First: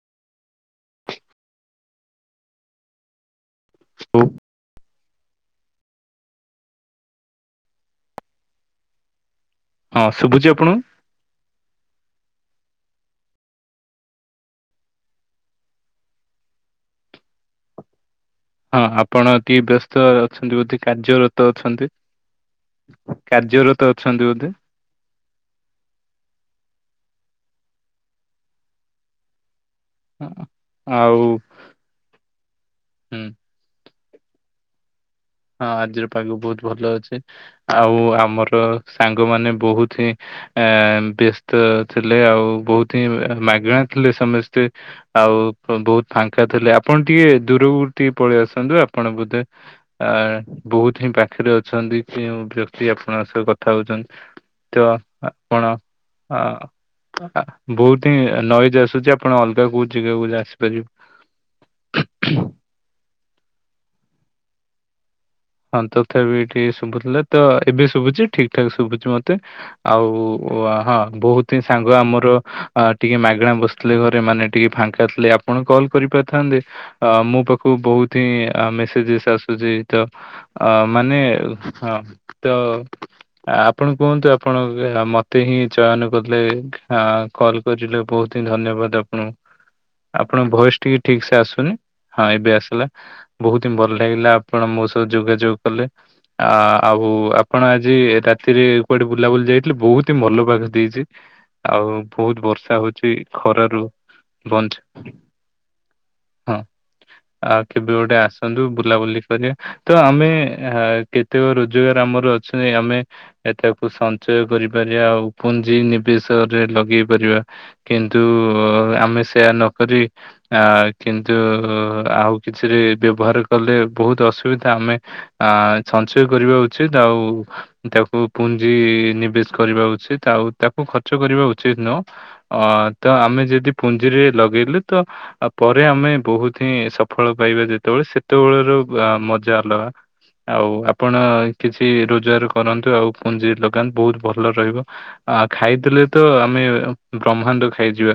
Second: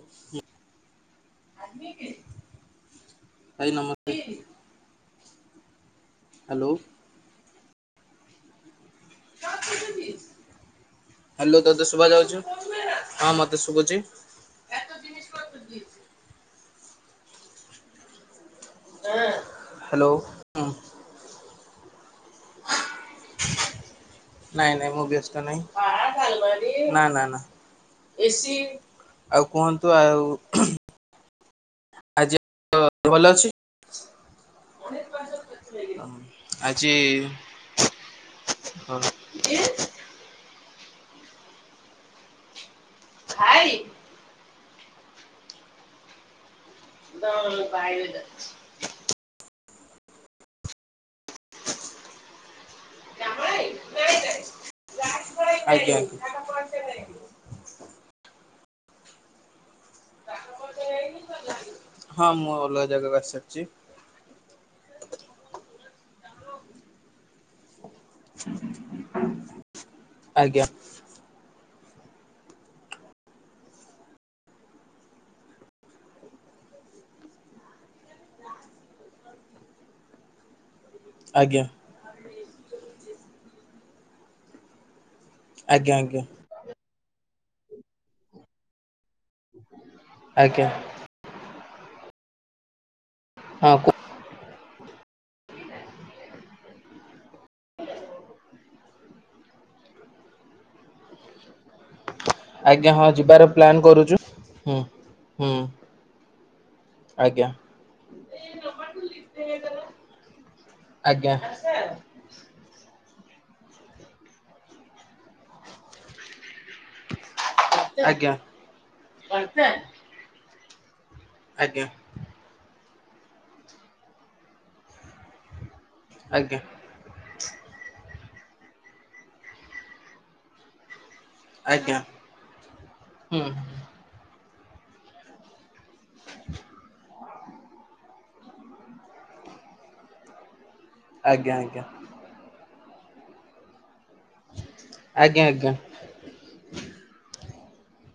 ଆ [unintelligible] ଭାଇ ନମସ୍ତେ। ଓ ହାଲୋ। ହଁ ଶୁଭୁଛି ଆପଣଙ୍କୁ? ହ୍ୟାଲୋ ତତେ ହଁ ମତେ ଶୁଭୁଛି। ହଁ ଆପଣ ଟିକେ ବ୍ୟସ୍ତ ହ୍ୟାଲୋ ଅଛନ୍ତି ବଧେ କାର୍ଯ୍ୟରତ ଅଛନ୍ତି? କାର୍ଯ୍ୟର ନାଇଁ, ନାଇଁ ମୁଁ ବ୍ୟସ୍ତ ନାହିଁ। ନା ନା ନା। ଏସି। ଆଉ କୁହନ୍ତୁ ହଁ ଆଉ? ଆଉ ତୋ ଦେହ ହୁଁ ଭଲ ଅଛି? ହଁ ଆଜିର ପାଗ ବହୁତ ଭଲ ଆଜି ଅଛି। ଆଉ ଆମର ସାଙ୍ଗମାନେ ବହୁତ ହିଁ ଆ ବ୍ୟସ୍ତ ଥିଲେ। ଆଉ ବହୁତ ହିଁ ମାଗଣା ଥିଲେ ସମସ୍ତେ। ଆଉ ବହୁତ ଫାଙ୍କା ଥିଲେ, ଆପଣ ଟିକେ ଦୂରକୁ ଟିକେ ପଳେଇ ଆସନ୍ତୁ, ଆପଣ ବୋଧେ ଆ ବୋହୁତ୍ ହିଁ ପା ପାଖରେ ଅଛନ୍ତି କେଉଁ ବ୍ୟକ୍ତି? ଆପଣଙ୍କ ସହ କଥା ହଉଛନ୍ତି? ତ ଆପଣ ଆଜ୍ଞା ହଁ ବହୁତ ହିଁ ନଈଜ ଆସୁଛି ଆପଣ ଅଲଗା କୋଉ ଜାଗାକୁ ଯାଆନ୍ତୁ। ହଁ, ମୁଁ ଅଲଗା ଜାଗାକୁ ଆସିସାରିଛି। ହଁ ତଥାବି ଟିକେ ଶୁଭୁଥିଲେ ତ ଏବେ ଶୁଭୁଛି ଠିକ୍ ଠାକ୍ ଶୁଭୁଛି ମତେ। ଆଉ ଆଜ୍ଞା ହଁ ବହୁତ ତିନି ସାଙ୍ଗ ଆମର ଟିକେ ମାଗଣା ବସିଥିଲେ ଘରେ ମାନେ ଟିକେ ଫାଙ୍କା ଥିଲେ ଆପଣ କଲ୍ କରିପାରିଥାନ୍ତେ। ତି ଅ ମୋ ପାଖକୁ ବହୁତ ହିଁ ମେସେଜେସ୍ ଆସୁଛି ତ ଅ ମାନେ ଆଜ୍ଞା ହଁ ତ ଆପଣ କୁହନ୍ତୁ ଆପଣ ମ ତେ ହିଁ ଆଜ୍ଞା ଚୟନ ଆଜ୍ଞା କଲେ ହଁ କଲ୍ କରିଲେ ବହୁତିହିଁ ଧନ୍ୟବାଦ ଆପ୍ ଙ୍କୁ ଆପଣଙ୍କ ଆଜ୍ଞା ଭଏସ ଟିକେ ଠିକ ସେ ଆସୁନି। ହଁ ଏବେ ଆସିଲା। ବହୁତ ହଁ ହିଁ ଭଲ କୁ ଲାଗିଲା ଆପଣ ମୋ ଯୋଗାଯୋଗ କଲେ ଆ ଆଉ ଆପଣ ଆଜି ରାତିରେ କୁଆଡେ ବୁଲାବୁଲି ଯାଇଥିଲେ ବହୁତ ବହୁତି ମଲ ପାଗ ଦେଇଛି ଆଉ ବହୁତ ବର୍ଷା ଆଜ୍ଞା ହଁ ହଉଛି ଯିବାର ଖରା ପ୍ଲାନ୍ ରୁ କରୁଛୁ ବଞ୍ଚ ହୁଁ ହୁଁ ହଁ ଆଜ୍ଞା ଆଉ କେବେ ଗୋଟେ ଆସନ୍ତୁ ବୁଲାବୁଲି କରିବା। ତ ଆମେ ହେ ଆଜ୍ଞା କେତେକ ରୋଜଗାର ଆମର ଅଛନ୍ତି ଆମେ ଏଟାକୁ ସଞ୍ଚୟ କରିପାରିବା ଆଉ ପୁଞ୍ଜି ନିବେଶ ଲଗେଇ ପାରିବା ଆଜ୍ଞା କିନ୍ତୁ ଆଜ୍ଞା ଆମେ ସେୟା ନକରି ଆ କିନ୍ତୁ ଆଜ୍ଞା ଆଉ କିଛିରେ ବ୍ୟବହାର କଲେ ବହୁତ ଅସୁବିଧା ଆମେ ଆ ସଞ୍ଚୟ କରିବା ଆଜ୍ଞା ଉଚିତ ଆଉ ତାକୁ ପୁଞ୍ଜି ନିବେଶ କରିବା ଉଚିତ ଆଉ ତାକୁ ଖ ର୍ଚ୍ଚ କରିବା ଉଚିତ ଆଜ୍ଞା ନୁହଁ। ତ ଆମେ ଯଦି ହୁଁ। ପୁଞ୍ଜିରେ ଲଗେଇଲୁ ତ ପରେ ଆମେ ବହୁତ ହିଁ ସଫଳ ପାଇବା ଯେତେବେଳେ ସେତେବେଳର ମ ଜା ଅଲଗା ଆଉ ଆପଣ ଆଜ୍ଞା କିଛି ରୋଜଗାର କରନ୍ତୁ ଆଉ ପୁଞ୍ଜି ଲଗାନ୍ତୁ ବହୁତ ଭଲ ରହିବ ଆ ଆଜ୍ଞା ଆଜ୍ଞା ଖାଇଦେଲେ ତ ଆମେ ବ୍ରହ୍ମାଣ୍ଡ ଖାଇଯିବା।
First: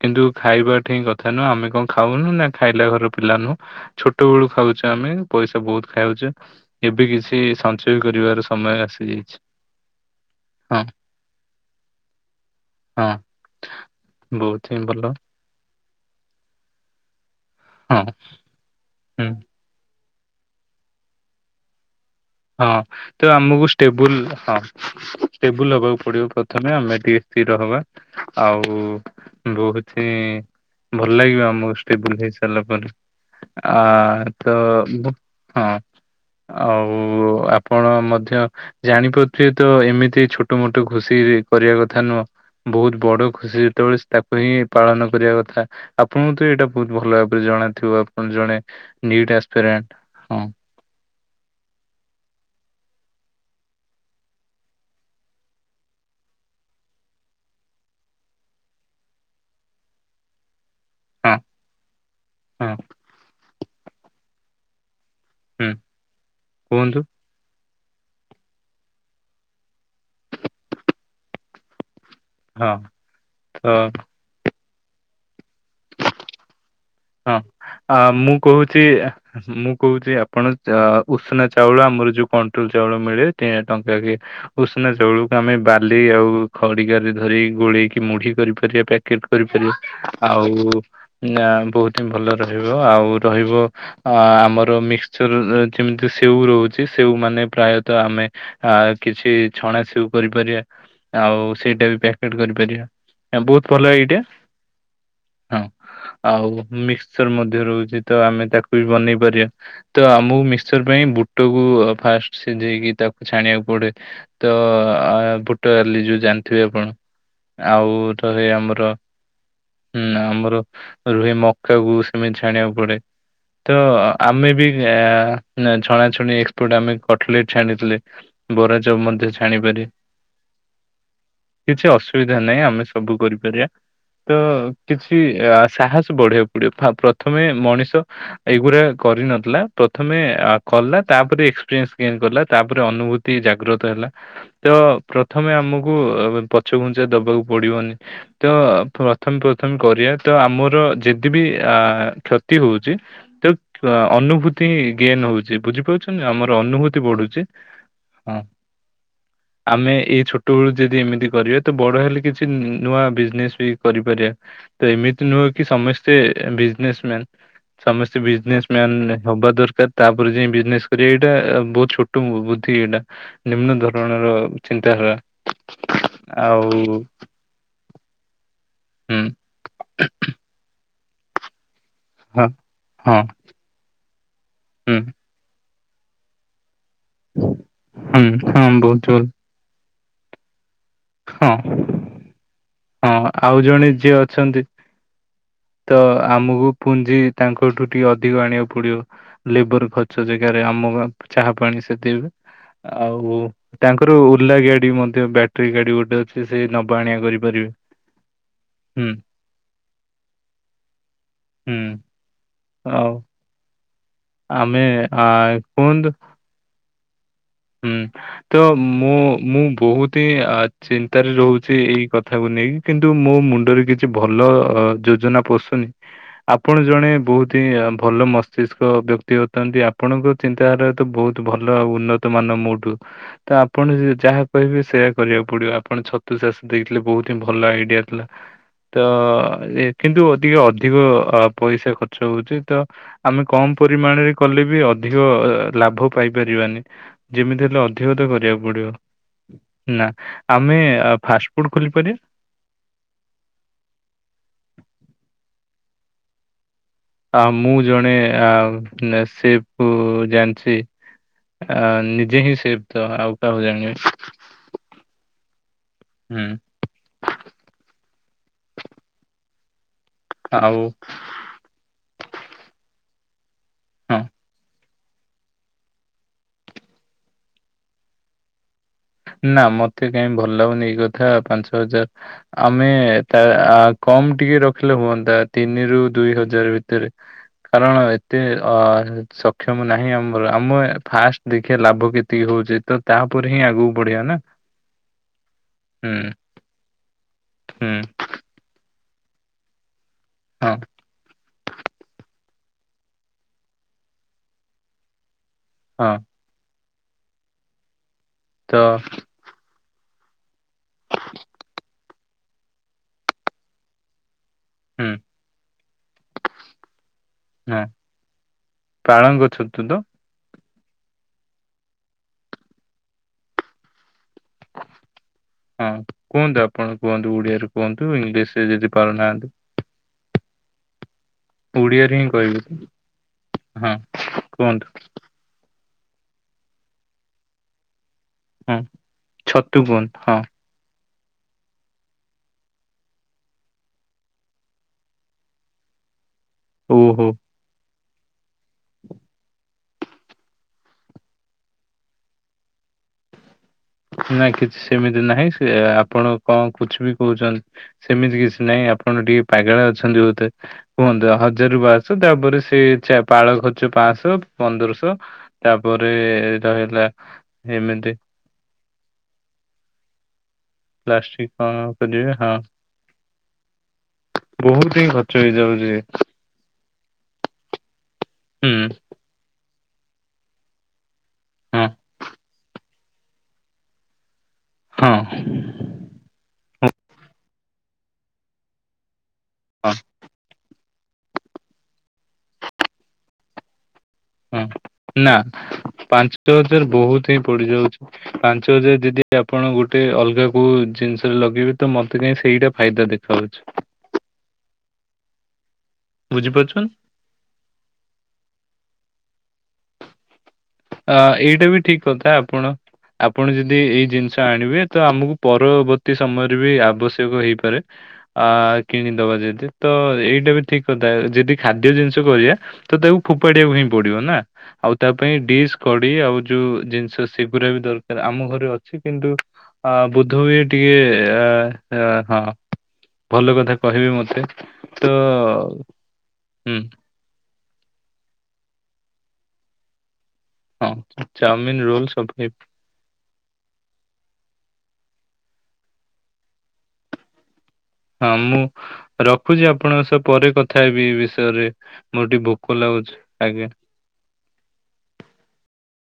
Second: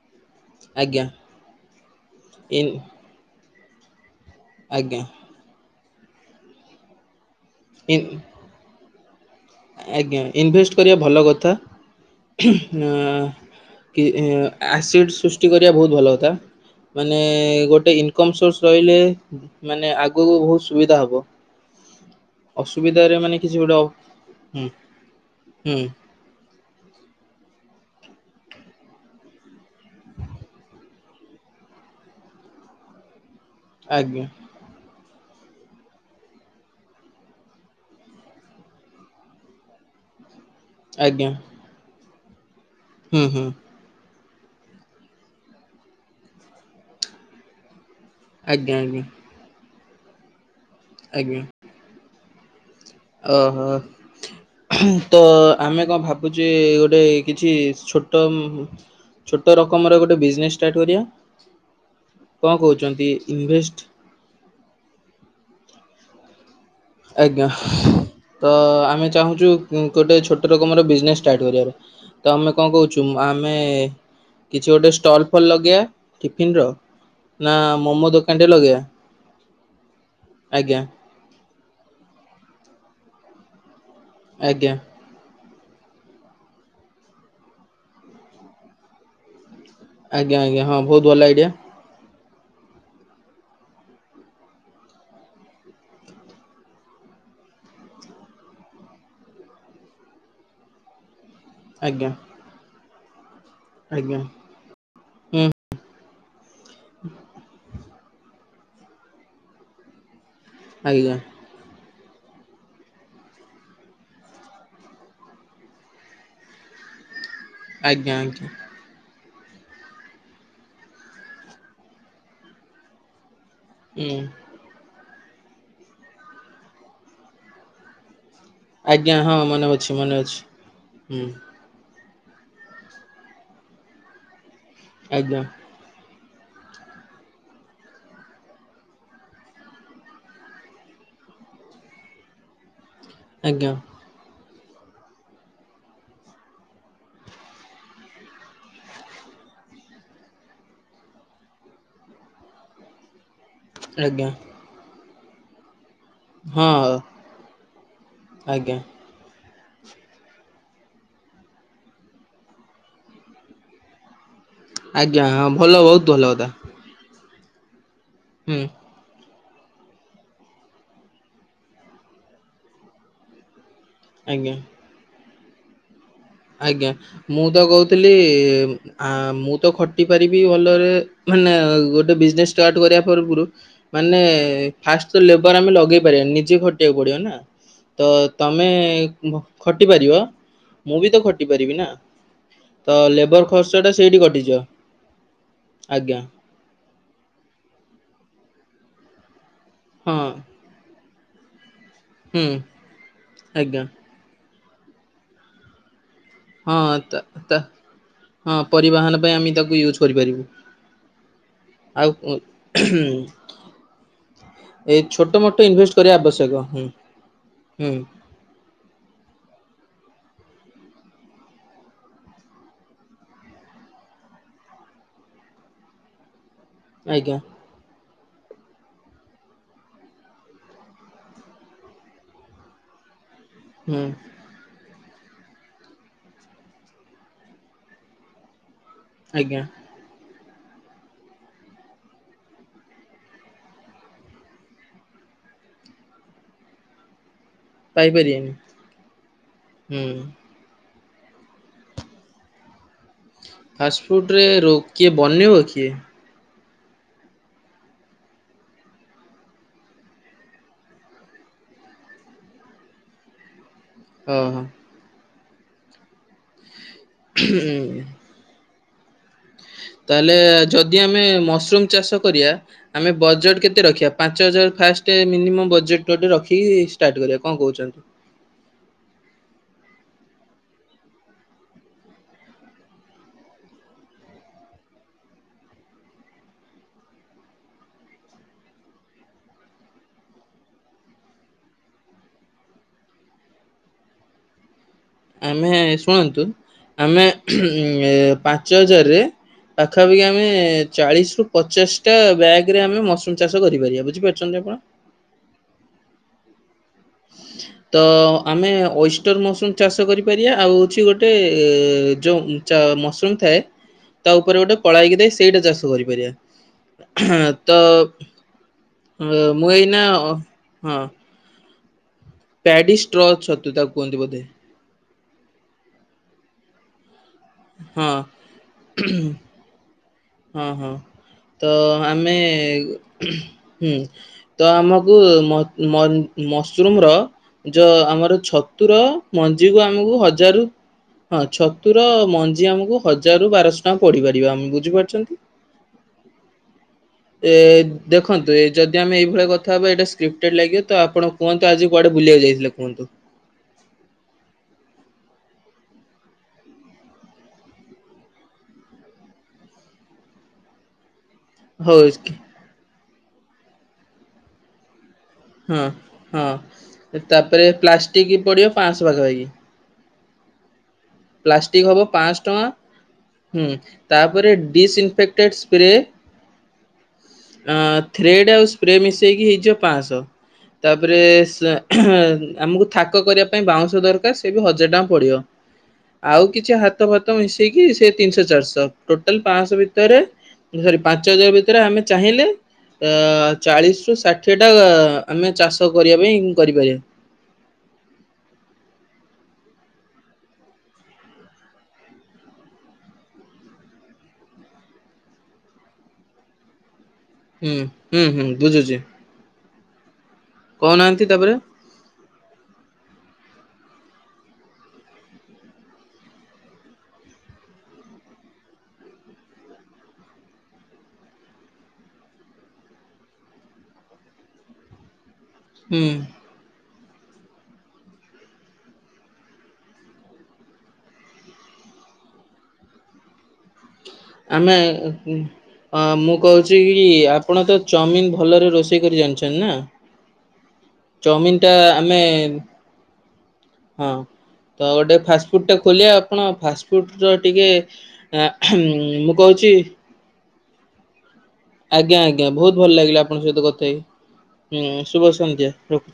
କିନ୍ତୁ ଖାଇବା ଠି ହିଁ ଆଜ୍ଞା ଆଜ୍ଞା କଥା ନୁହେଁ। ଆମେ କଣ ଖାଉନୁ ନା ଇନ୍ ଖାଇଲା ଘର ପିଲା ନୁହଁ। ଛୋଟ ବେଳୁ ଖାଉଛେ ଆଜ୍ଞା ଆମେ ପଇସା ବହୁତ ଖାଉଛେ ଏବେ କିଛି ଟି ସଞ୍ଚୟ ଇନ୍ କରିବାର ସମୟ ଆସିଛି। ଆଜ୍ଞା ଇନଭେଷ୍ଟ କରିବା ଭଲ କଥା। ଏ ହଁ। କି ବହୁତ ହିଁ ଭଲ ଆସିଡ ସୃଷ୍ଟି କରିବା ବହୁତ ଭଲ କଥା ମାନେ ଗୋଟେ ଗୋଟେ ହଁ ଇନକମ ସୋର୍ସ ରହିଲେ ହୁଁ ମାନେ ଆଗକୁ ବହୁତ ସୁବିଧା ହବ। ହଁ ଅସୁବିଧାରେ ତ ମାନେ କିଛି ଆମକୁ ଗୋଟେ ହୁଁ ଷ୍ଟେବୁଲ ହଁ ଟେବୁଲ ହୁଁ ହବାକୁ ପଡିବ ପ୍ରଥମେ ଆମେ ଟିକେ ଷ୍ଟି ତ ହବା ଆଉ ବହୁଥି ଭଲ ଲାଗିବ ଆମକୁ ଷ୍ଟେବୁଲ ହେଇ ସାରିଲା ପରେ। ଆ ଆଜ୍ଞା ତ ହଁ ଆଉ ଆ ଆପଣ ମଧ୍ୟ ଜାଣିପାରୁଥିବେ ତ ଏମିତି ଛୋ ତୋ ମୋଟେ ଖୁସି ଆଜ୍ଞା କରିବା କଥା ନୁହଁ। ବହୁତ ହୁଁ ବଡ ହୁଁ ଖୁସି ଯେତେବେଳେ ସେ ତାକୁ ହି ପାଳନ କରିବା କଥା ଆପଣଙ୍କୁ ତ ଏଇଟା ବହୁତ ଭଲ ଭାବରେ ଜଣାଥିବ। ହଁ ଜଣେ ଆଜ୍ଞା ଆଜ୍ଞା ନିଟ୍ ଅସ୍ଫେରାଣ୍ଟ ହଁ ଆଜ୍ଞା। ଓହୋ। ତ ଆମେ କଣ ଭାବୁଛେ ଗୋଟେ କିଛି ଛୋଟ ଛୋଟ ରକମର ଗୋଟେ ବିଜନେସ ଷ୍ଟାର୍ଟ କରିବା ହଁ କଣ ହଁ କହୁଛନ୍ତି ଇଭେଷ୍ଟ୍ ହୁଁ କୁହନ୍ତୁ। ଆଜ୍ଞା ତ ଆମେ ଚାହୁଁଛୁ ଗୋଟେ ଛୋଟ ରକମର ବିଜନେସ୍ ଷ୍ଟାର୍ଟ କରିବାର ତ ଆମେ ହଁ ଅନ୍ କୋହୁଛୁ ଆମେ ତ କିଛି ଗୋଟେ ଷ୍ଟଲ୍ ଫଲ୍ ଲଗେଇବା ଟିଫିନ୍ ର ହଁ ନା ଆ ମୋମୋ ମୁଁ ଦୋକାନ ଟେ ଲଗେଇବା। କହୁଛି ମୁଁ କହୁଛି ଆପଣ ଆଜ୍ଞା ଚା ଉଷ୍ନା ଚାଉଳ ଆମର ଯୋଉ କଣ୍ଟ୍ରୋଲ ଚାଉଳ ମିଳେ। ଟେ ଟଙ୍କା କି ଆଜ୍ଞା ଉଷନା ଚାଉଳ ତ ଆମେ ବାଲି ଆଉ ଖଡ଼ିକାରେ ଧରି ଗୋଳେଇକି ମୁଢି କରିପାରିବା ପ୍ୟାକେଟ କରିପାରିବା। ଆଜ୍ଞା ଆଜ୍ଞା ଆଉ ହଁ ବହୁତ ଭଲ ଆଇଡିଆ ନା ବହୁତ ଭଲ ରହିବ ଆଉ ରହିବ। ଅ ଆମର ମିକ୍ସଚର ଯେମିତି ସେଉ ରହୁଛି ସେ ସେଉମାନେ ପ୍ରାୟତଃ ଆମେ ଆ କିଛି ଛଣା ସେଉ କରିପାରିବା। ଆଉ ସେଇଟା ବି ଆଜ୍ଞା ପ୍ୟାକେଟ କରିପାରିବା। ବହୁତ ଭଲ ଏଇଟା ଆଜ୍ଞା ହୁଁ ହଁ ଆଉ ମିକ୍ସଚର ମଧ୍ୟ ରହୁଛି। ତ ଆମେ ତାକୁ ବି ବନେଇ ପାରିବା ତ ଆମକୁ ମିକ୍ସଚର ପାଇଁ ଆଜ୍ଞା ବୁଟକୁ ଫାଷ୍ଟ ସିଝେଇକି ତାକୁ ଛାଣିବାକୁ ପଡେ ତ ଭୁଟଲି ଯୋଉ ଜାଣିଥିବେ ଆପଣ ଆଉ ଆଜ୍ଞା ରହେ ଆଜ୍ଞା ଆମର ହୁଁ ଆମର ରୁହେ ମ କାକୁ ଖୁସ୍ ଛାଣିବାକୁ ପଡେ ତ ହୁଁ ଆମେ ବି ତା ଛଣାଛଣି ଏକ୍ସପୋର୍ଟ ଆମେ କଟଲେଟ ଛାଣିଥିଲେ। ବରାଚବ୍ ଆଜ୍ଞା ମଧ୍ୟ ହଁ ମନେ ଛାଣିପାରିବା, ଅଛି ମନେ ଅଛି ହୁଁ କିଛି ଅସୁ ସୁବିଧା ନାହିଁ ଆମେ ସବୁ କରିପାରିବା ତ କିଛି ଆଜ୍ଞା ସାହସ ବଢେଇ ପ୍ରଥମେ ମଣିଷ ଏଇଗୁଡା କରିନଥିଲା ପ୍ରଥମେ କଲା ତାପରେ [unintelligible] ତାପରେ ଅନୁଭୁତି ଆଜ୍ଞା ଜାଗ୍ରତ ହେଲା। ତ ପ୍ରଥମେ ଆମକୁ ପଛ ଘୁଞ୍ଚା ଦବାକୁ ପଡିବନି ତ ପ୍ରଥମେ ପ୍ରଥମେ କରିବା ତ ଆମର ଯେତ୍ ଯ ବି ଅ କ୍ଷତି ହଉଛି ତ ଆଜ୍ଞା ଅନୁଭୂତି ଗେନ୍ ହଉଛି ବୁଝିପାରୁଛି। ଆମର ହଁ ଅନୁଭୂତି ବଢୁଛି ହଁ ଆଜ୍ଞା ଆମେ ଏଇ ଛୋଟବେଳୁ ଯଦି ଏମିତି କରିବା ତ ବଡ ହେଲେ କିଛି ନୂଆ ବିଜନେସ ବି କରିପାରିବା। ତ ଆଜ୍ଞା ଏମିତି ନୁହଁ ହଁ କି ଭଲ ବହୁତ ସମସ୍ତେ ଭଲ କଥା ବିଜନେସ ମ୍ୟାନ୍। ସମସ୍ତେ ହୁଁ ବିଜନେସ୍ ମ୍ୟାନ୍ ହବା ଦରକାର ତାପରେ ଯାଇ ବିଜନେସ କରିବା ଏଇଟା ବହୁତ ଛୋଟ ବୁଦ୍ଧି ଏଇଟା ନିମ୍ନ ଦରକା ଧରଣ ର ଆଜ୍ଞା ଚିନ୍ତାଧାରା। ଆଉ ଆଜ୍ଞା ମୁଁ ତ କହୁ ଥିଲ ହୁଁ ମୁଁ ତ ଖଟି ପାରିବି ଭଲରେ ମାନେ ଗୋ ଗୋଟେ ହଁ ବିଜନେସ୍ ଷ୍ଟାଟ କରିବା ହଁ ପୂର୍ବରୁ ମାନେ ହୁଁ ଫାଷ୍ଟ ତ ଲେବର ଆମେ ଲଗେଇ ପାରିବାନି ନିଜେ କୁ ପଡିବ ନା, ତ ହୁଁ ହଁ ତମେ ବହୁତ ଭଲ ଖଟି ପାରିବ। ମୁଁ ବି ତ ଖଟି ହଁ। ପାରିବି ନା, ତ ହଁ ଲେବର ଆଉ ଜଣେ ଖର୍ଚ୍ଚଟା ଯିଏ ସେଇଠି କଟିଯିବ। ଅଛନ୍ତି ତ ଆଜ୍ଞା। ଆମକୁ ପୁଞ୍ଜି ତାଙ୍କଠୁ ଟିକେ ଅଧିକ ଆଣିବାକୁ ପଡିବ, ଲେବର ହଁ ଖର୍ଚ୍ଚ ଜାଗାରେ ଆମ ଚାହା ପାଣି ସେଥି ହୁଁ ଆଉ ଆଜ୍ଞା ତାଙ୍କର ଓଲା ଗାଡି ମଧ୍ୟ ବ୍ୟାଟେରୀ ଗାଡି ଗୋଟେ ସେ ସେଇ ହଁ ନବା ତା ଆଣିବା ତା କରିପାରିବେ। ହଁ ହୁଁ ପରିବାହନ ପାଇଁ ଆମେ ତାକୁ ୟୁଜ୍ କରିପାରିବୁ ହୁଁ ଆଉ ଆଉ ହୁଁ ଆମେ ଏଇ ଆ ଛୋଟ ମୋଟ ଇନଭେଷ୍ଟ କୁହନ୍ତୁ କରିବା ଆବଶ୍ୟକ ହୁଁ ତ ମୁଁ ମୁଁ ବହୁତ ହିଁ ଚିନ୍ତାରେ ରହୁଛି ଏଇ କଥାକୁ ନେଇକି, କିନ୍ତୁ ମୋ ମୁଣ୍ଡରେ କିଛି ଭଲ ଯୋଜନା ପସୁନି, ଆପଣ ଜଣେ ଆଜ୍ଞା ବହୁତ ହିଁ ଭଲ ମସ୍ତିଷ୍କ ବ୍ୟକ୍ତି ଅଛନ୍ତି, ଆପଣଙ୍କ ଚିନ୍ତାଧାରା ତ ବହୁତ ଭଲ ଉନ୍ନତି ମାନ ମୋଠୁ ତ ଆପଣ ହୁଁ ଯାହା କହିବେ ସେ କରିବାକୁ ପଡିବ ଆପଣ ଛତୁ ଚାଷ ଦେଇଥିଲେ ବହୁତ ହିଁ ଭଲ ଆଇଡିଆ ଥିଲା। ତ ଆଜ୍ଞା କିନ୍ତୁ ଟିକେ ଅଧିକ ଅ ପଇସା ଖର୍ଚ୍ଚ ହଉଛି ତ, ଆମେ କମ ପରିମାଣରେ କଲେ ବି ଅଧିକ ଲାଭ ପାଇପାରିବାନି। ଯେମିତି ହେଲେ ଅଧିକତା ପାଇପାରିବେନି କରିବାକୁ ପଡିବ ନା ହୁଁ। ଆମେ ଫାଷ୍ଟଫୁଡ୍ ଖୋଲିପାରିବା? ଫାଷ୍ଟଫୁଡ ରେ ର କିଏ ବନେଇବ କିଏ? ଆ ମୁଁ ଜଣେ ଅ ସେ ପୁ ଜାଣିଛି। ଆ ନିଜେ ହିଁ ସେ ତ ଆଉ କାହାକୁ ଜାଣିବେ। ହଁ ହୋ। ହୁଁ ହୁଁ ତାହେଲେ ଆଉ ଯଦି ଆମେ ମସରୁମ ଚାଷ କରିବା ଆମେ ବଜେଟ କେତେ ରଖିବା ହଁ ପାଞ୍ଚ ହଜାର ଫାଷ୍ଟ ବଜେଟ ଗଟେ ରଖିକି ଷ୍ଟ। ର୍ଟ କ କଣ କହୁଛନ୍ତି? ନା ମତେ କାହିଁ ଭଲ ଲାଗନି ଏଇ କଥା। ପାଞ୍ଚ ହଜାର ଆମେ ତା କଣ କମ ଟିକେ ରଖିଲେ ହୁଅନ୍ତା ତିନିରୁ ଦୁଇ ହଜାର ଭିତରେ। କାରଣ ଏତେ ଅ ସକ୍ଷମ ନାହିଁ ଆମର ଆମ ଫାଷ୍ଟ ଦେଖିବା ଲାଭ କେତିକି ହଉ ଛି ତ ତାପରେ ହିଁ ଆଗକୁ ବଢିବା ନା। ଆମେ ହୁଁ ଶୁଣନ୍ତୁ ଆମେ ହୁଁ ଉ ପାଞ୍ଚ ହଜାରରେ ପାଖାପାଖି ଆମେ ହଁ ଚାଳିଶି ରୁ ପଚାଶଟା ବ୍ୟାଗ୍ ଏଥିରୁ ଆମେ ମସରୁମ୍ ଚାଷ କରିପାରିବା। ବୁଝିପାରୁଛନ୍ତି ଆପଣ। ହଁ ତ ଆମେ ତ ଓଷ୍ଟର ମସରୁମ ଚାଷ କରିପାରିବା ଆଉ ଅଛି ଗୋଟେ ଯଉ ମସରୁମ୍ ଥାଏ ତା ରେ ଗୋଟେ କଳା ହୁଁ ହେଇକି ଦେଇ ସେଇଟା ଚାଷ କରିପାରିବା ତ ହଁ ହ ପାଳଙ୍ଗ ମୁଁ ଛତୁ ତ ଏଇନା ଅ ହଁ ପଡିଷ୍ଟ୍ର ଛତୁ ତାକୁ କୁହନ୍ତି। ବୋଧେ ହଁ କୁହନ୍ତୁ ଆପଣ କୁହନ୍ତୁ ଓଡିଆରେ କୁହନ୍ତୁ ହଁ ଇଂଲିଶରେ ଯଦି ପାାରୁନାହାନ୍ତି। ହଁ ହ ତ ହିଁ ଆମେ କହିବେ ତ? ହୁଁ ହଁ ତ କୁହନ୍ତୁ ଆମକୁ ମ ମସରୁମ୍ ର ଯ ଆମ ହଁ ଛତୁର ଛତୁ ମଞ୍ଜିକୁ କୁହନ୍ତୁ ଆମକୁ ହଁ ହଜା ହଁ ଛତୁର ମଞ୍ଜି ଆମକୁ ହଜାରରୁ ବାରଶହ ଟଙ୍କା ପଡିପାରିବା ଆମେ ବୁଝିପାରୁ ଚ ଓହୋ [inaudible] ଏ ଦେଖନ୍ତ ଏ ଯଦି ଆମେ ଏଇଭଳି କଥା ହେବା ଏଟା ସ୍କ୍ରିପ୍ଟେଡ୍ ଲାଗିବ। ତ ଆପଣ କୁହନ୍ତୁ ଆଜି କୁଆଡେ ବୁଲିବାକୁ ଯାଇଥିଲେ। କୁହନ୍ତୁ [inaudible] ନା କିଛି ସେମିତି ନାହିଁ ସେ ଆପଣ କଣ କୁଛିବି କହୁଛନ୍ତି। ସେମିତି କିଛି ନାହିଁ ଆପଣ ଟିକେ ପାଗଳା ଅଛନ୍ତି ବୋଧେ। କୁହନ୍ତୁ ହଜାରରୁ ହଉ ବାରଶହ କି- ତାପରେ ସେ ପାଳ ଖର୍ଚ୍ଚ ପାଞ୍ଚଶହ ପନ୍ଦରଶହ। ହଁ ତାପରେ ହଁ ରହିଲା ତାପରେ ଏମିତି ପ୍ଲାଷ୍ଟିକ ବି ପଡିବ ପାଞ୍ଚଶହ ପାଖ ପାଖି। ପ୍ଲାଷ୍ଟିକ କଣ ପ୍ଲାଷ୍ଟିକ୍ ହବ କରିବେ ପାଞ୍ଚ ହଁ ଟଙ୍କା। ହୁଁ ତାପରେ ବହୁତ ହିଁ ଖର୍ଚ୍ଚ ଡିସଇନଫେକ୍ଟେଡ ସ୍ପ୍ରେ ହେଇଯାଉଛି ଅ ଥ୍ରେଡ ଆଉ ହୁଁ ସ୍ପ୍ରେ ମିଶେଇକି ହେଇଯିବ ପାଞ୍ଚଶହ ତା ତାପରେ ହଁ ଆମକୁ ଥାକ କରିବା ପାଇଁ ବାଉଁଶ ଦରକାର। ସେ ବି ହଜାରେ ଟଙ୍କା ହଁ। ପଡିବ। ଆଉ କିଛି ହାତ ଫାତ ମିଶେଇକି ସେ ତିନିଶହ ଚାରିଶହ ଟୋଟାଲ ପାଞ୍ଚଶହ ହଁ ଭିତରେ ସରି ପାଞ୍ଚ ହଜାର ଭିତରେ ଆମେ ଚାହିଁଲେ ଅ ଚାଳିଶ ରୁ ଷାଠିଏ ହଁ ଟା ନା ଆମେ ଚାଷ କରିବା ପାଇଁ ପାଞ୍ଚ ହଜାର କରିପାରିବା। ବହୁତ ହିଁ ପଡିଯାଉଛି ପାଞ୍ଚ ହଜାର ଯଦି ଆପଣ ଗୋଟେ ଅଲଗା କୋଉ ଜିନିଷରେ ଲଗେଇବେ ତ ମତେ କାହିଁ ସେଇଟା ଫାଇଦା ଦେଖାଯାଉଛି। [unintelligible] ବୁଝିପାରୁଛନ୍। ହୁଁ ହୁଁ ହୁଁ ବୁଝୁଛି। ଅ କହୁନାହାନ୍ତି ତାପରେ ଏଇଟା ବି ଠିକ କଥା ଆପଣ ଆ ଆପଣ ଯଦି ଏଇ ଜିନିଷ ଆଣିବେ ତ ଆମକୁ ପରବର୍ତ୍ତୀ ସମୟରେ ବି ଆବଶ୍ୟକ ହେଇପାରେ ଆ କିଣିଦବା ଯଦି ତ ଏଇଟା ବି ଠିକ କଥା ଯଦି ଖାଦ୍ୟ ଜିନିଷ କରିବା ତ ତାକୁ ଫୋପ ଫୋପାଡିବାକୁ ହଁ ପଡିବ ନା ଆଉ ତା ପାଇଁ ଡିସ ହୁଁ କଡେଇ ଆଉ ଯୋଉ ଜିନ ସ ସେଗୁରା ବି ଦରକାର ଆମ ଘରେ ଅଛି କିନ୍ତୁ ଅ ବୁଦ୍ଧ ଭାଇ ଟିକେ ଅ ହଁ ଭଲ କଥା କହିବେ ମତେ ଆମେ ତ ମୁଁ ହୁଁ କହୁଛି କି ଆପଣ ତ ଚାଉମିିନ ଭଲରେ ରୋଷେଇ କରି ଜାଣିଛନ୍ତି ନା ହଁ ଚାଉମିିନ ଟା ରୋଲ ଆମେ ସବୁ ହଁ ତ ଗୋଟେ ଫାଷ୍ଟଫୁଡ଼ ଟା ଖୋଲିବା ଆପଣ ଫାଷ୍ଟଫୁଡ଼ ର ଟିକେ ହଁ ଆ ମୁଁ ମୁଁ ରଖୁଛି କହୁଛି ଆପଣଙ୍କ ସହ ପରେ କଥା ହେବି ବିଷ ରେ ଆଜ୍ଞା ମତେ ଟିକେ ଆଜ୍ଞା ବହୁତ ଭୋକ ଭଲ ଲାଗୁଛି ଲାଗିଲା ଆପଣଙ୍କ ସହିତ ଆଜ୍ଞା। କଥା ହେଇ ହୁଁ ଶୁଭ ସନ୍ଧ୍ୟା ରଖୁଛି।